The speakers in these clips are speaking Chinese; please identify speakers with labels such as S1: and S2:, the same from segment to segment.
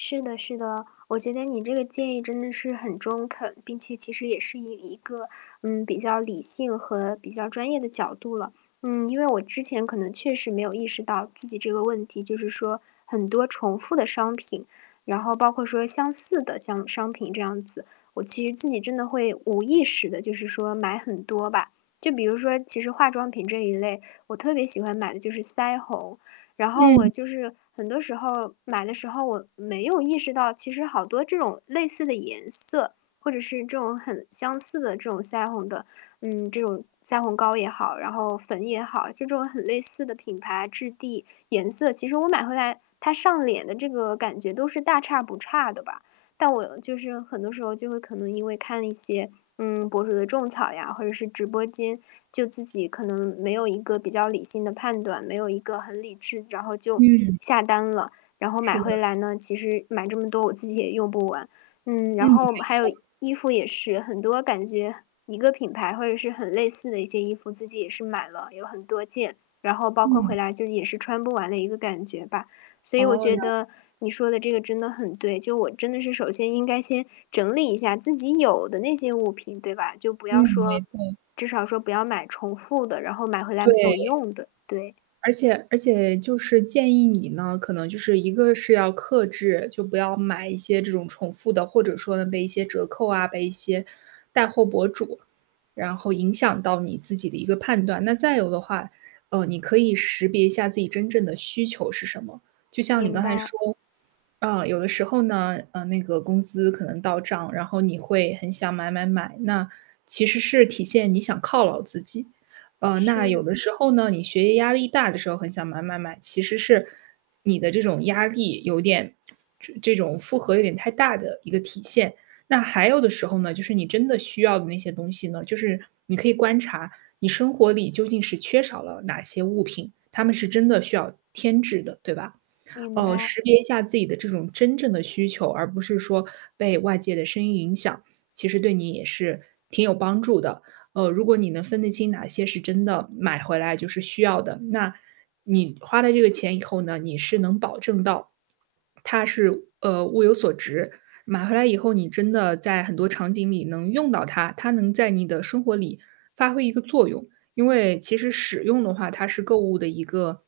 S1: 是的是的，我觉得你这个建议真的是很中肯，并且其实也是以一个，嗯，比较理性和比较专业的角度了。嗯，因为我之前可能确实没有意识到自己这个问题，就是说很多重复的商品，然后包括说相似的这样的商品这样子，我其实自己真的会无意识地就是说买很多吧。就比如说其实化妆品这一类，我特别喜欢买的就是腮红。然后我
S2: 嗯。
S1: 就是很多时候买的时候我没有意识到，其实好多这种类似的颜色，或者是这种很相似的这种腮红的，嗯，这种腮红膏也好，然后粉也好，这种很类似的品牌、质地、颜色。其实我买回来，它上脸的这个感觉都是大差不差的吧。但我就是，很多时候就会可能因为看了一些，嗯，博主的种草呀，或者是直播间，就自己可能没有一个比较理性的判断，没有一个很理智然后就
S2: 嗯。
S1: 下单了。然后
S2: 是
S1: 买
S2: 的。
S1: 回来呢，其实买这么多，我自己也用不完。嗯，
S2: 嗯，
S1: 然后
S2: 没
S1: 还有
S2: 错。
S1: 衣服也是，很多感觉一个品牌或者是很类似的一些衣服，自己也是买了有很多件，然后包括回
S2: 嗯。
S1: 来就也是穿不完的一个感觉吧。所以我
S2: 哦，了
S1: 觉
S2: 解。
S1: 得，你说的这个真的很对，就我真的是首先应该先整理一下自己有的那些物品，对吧？就不
S2: 嗯，
S1: 要
S2: 没
S1: 说
S2: 错。
S1: 至少说不要买重复的，然后买回来没有
S2: 对。
S1: 用的，对。
S2: 而且而且就是建议你呢，可能就是一个是要克制，就不要买一些这种重复的，或者说呢，被一些折扣啊，被一些带货博主，然后影响到你自己的一个判断。那再有的话，嗯，你可以识别一下自己真正的需求是什么。就像你
S1: 明
S2: 刚才
S1: 白。
S2: 说，啊，有的时候呢，嗯，那个工资可能到账，然后你会很想买买买，那，其实是体现你想犒劳自己。嗯，那有
S1: 是。
S2: 的时候呢，你学业压力大的时候很想买买买，其实是你的这种压力有点这这种负荷有点太大的一个体现。那还有的时候呢，就是你真的需要的那些东西呢，就是你可以观察，你生活里究竟是缺少了哪些物品，它们是真的需要添置的，对吧？
S1: 明
S2: 嗯，
S1: 白。
S2: 识别一下自己的这种真正的需求，而不是说被外界的声音影响，其实对你也是挺有帮助的。嗯，如果你能分得清哪些是真的买回来就是需要的，那，你花了这个钱以后呢，你是能保证到，它是，呃，物有所值。买回来以后你真的在很多场景里能用到它，它能在你的生活里发挥一个作用。因为其实使用的话，它是购物的一个，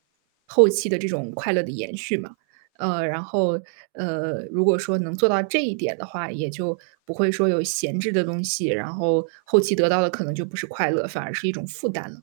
S2: 后期的这种快乐的延续嘛。呃，然后，呃，如果说能做到这一点的话，也就不会说有闲置的东西，然后，后期得到的可能就不是快乐，反而是一种负担了。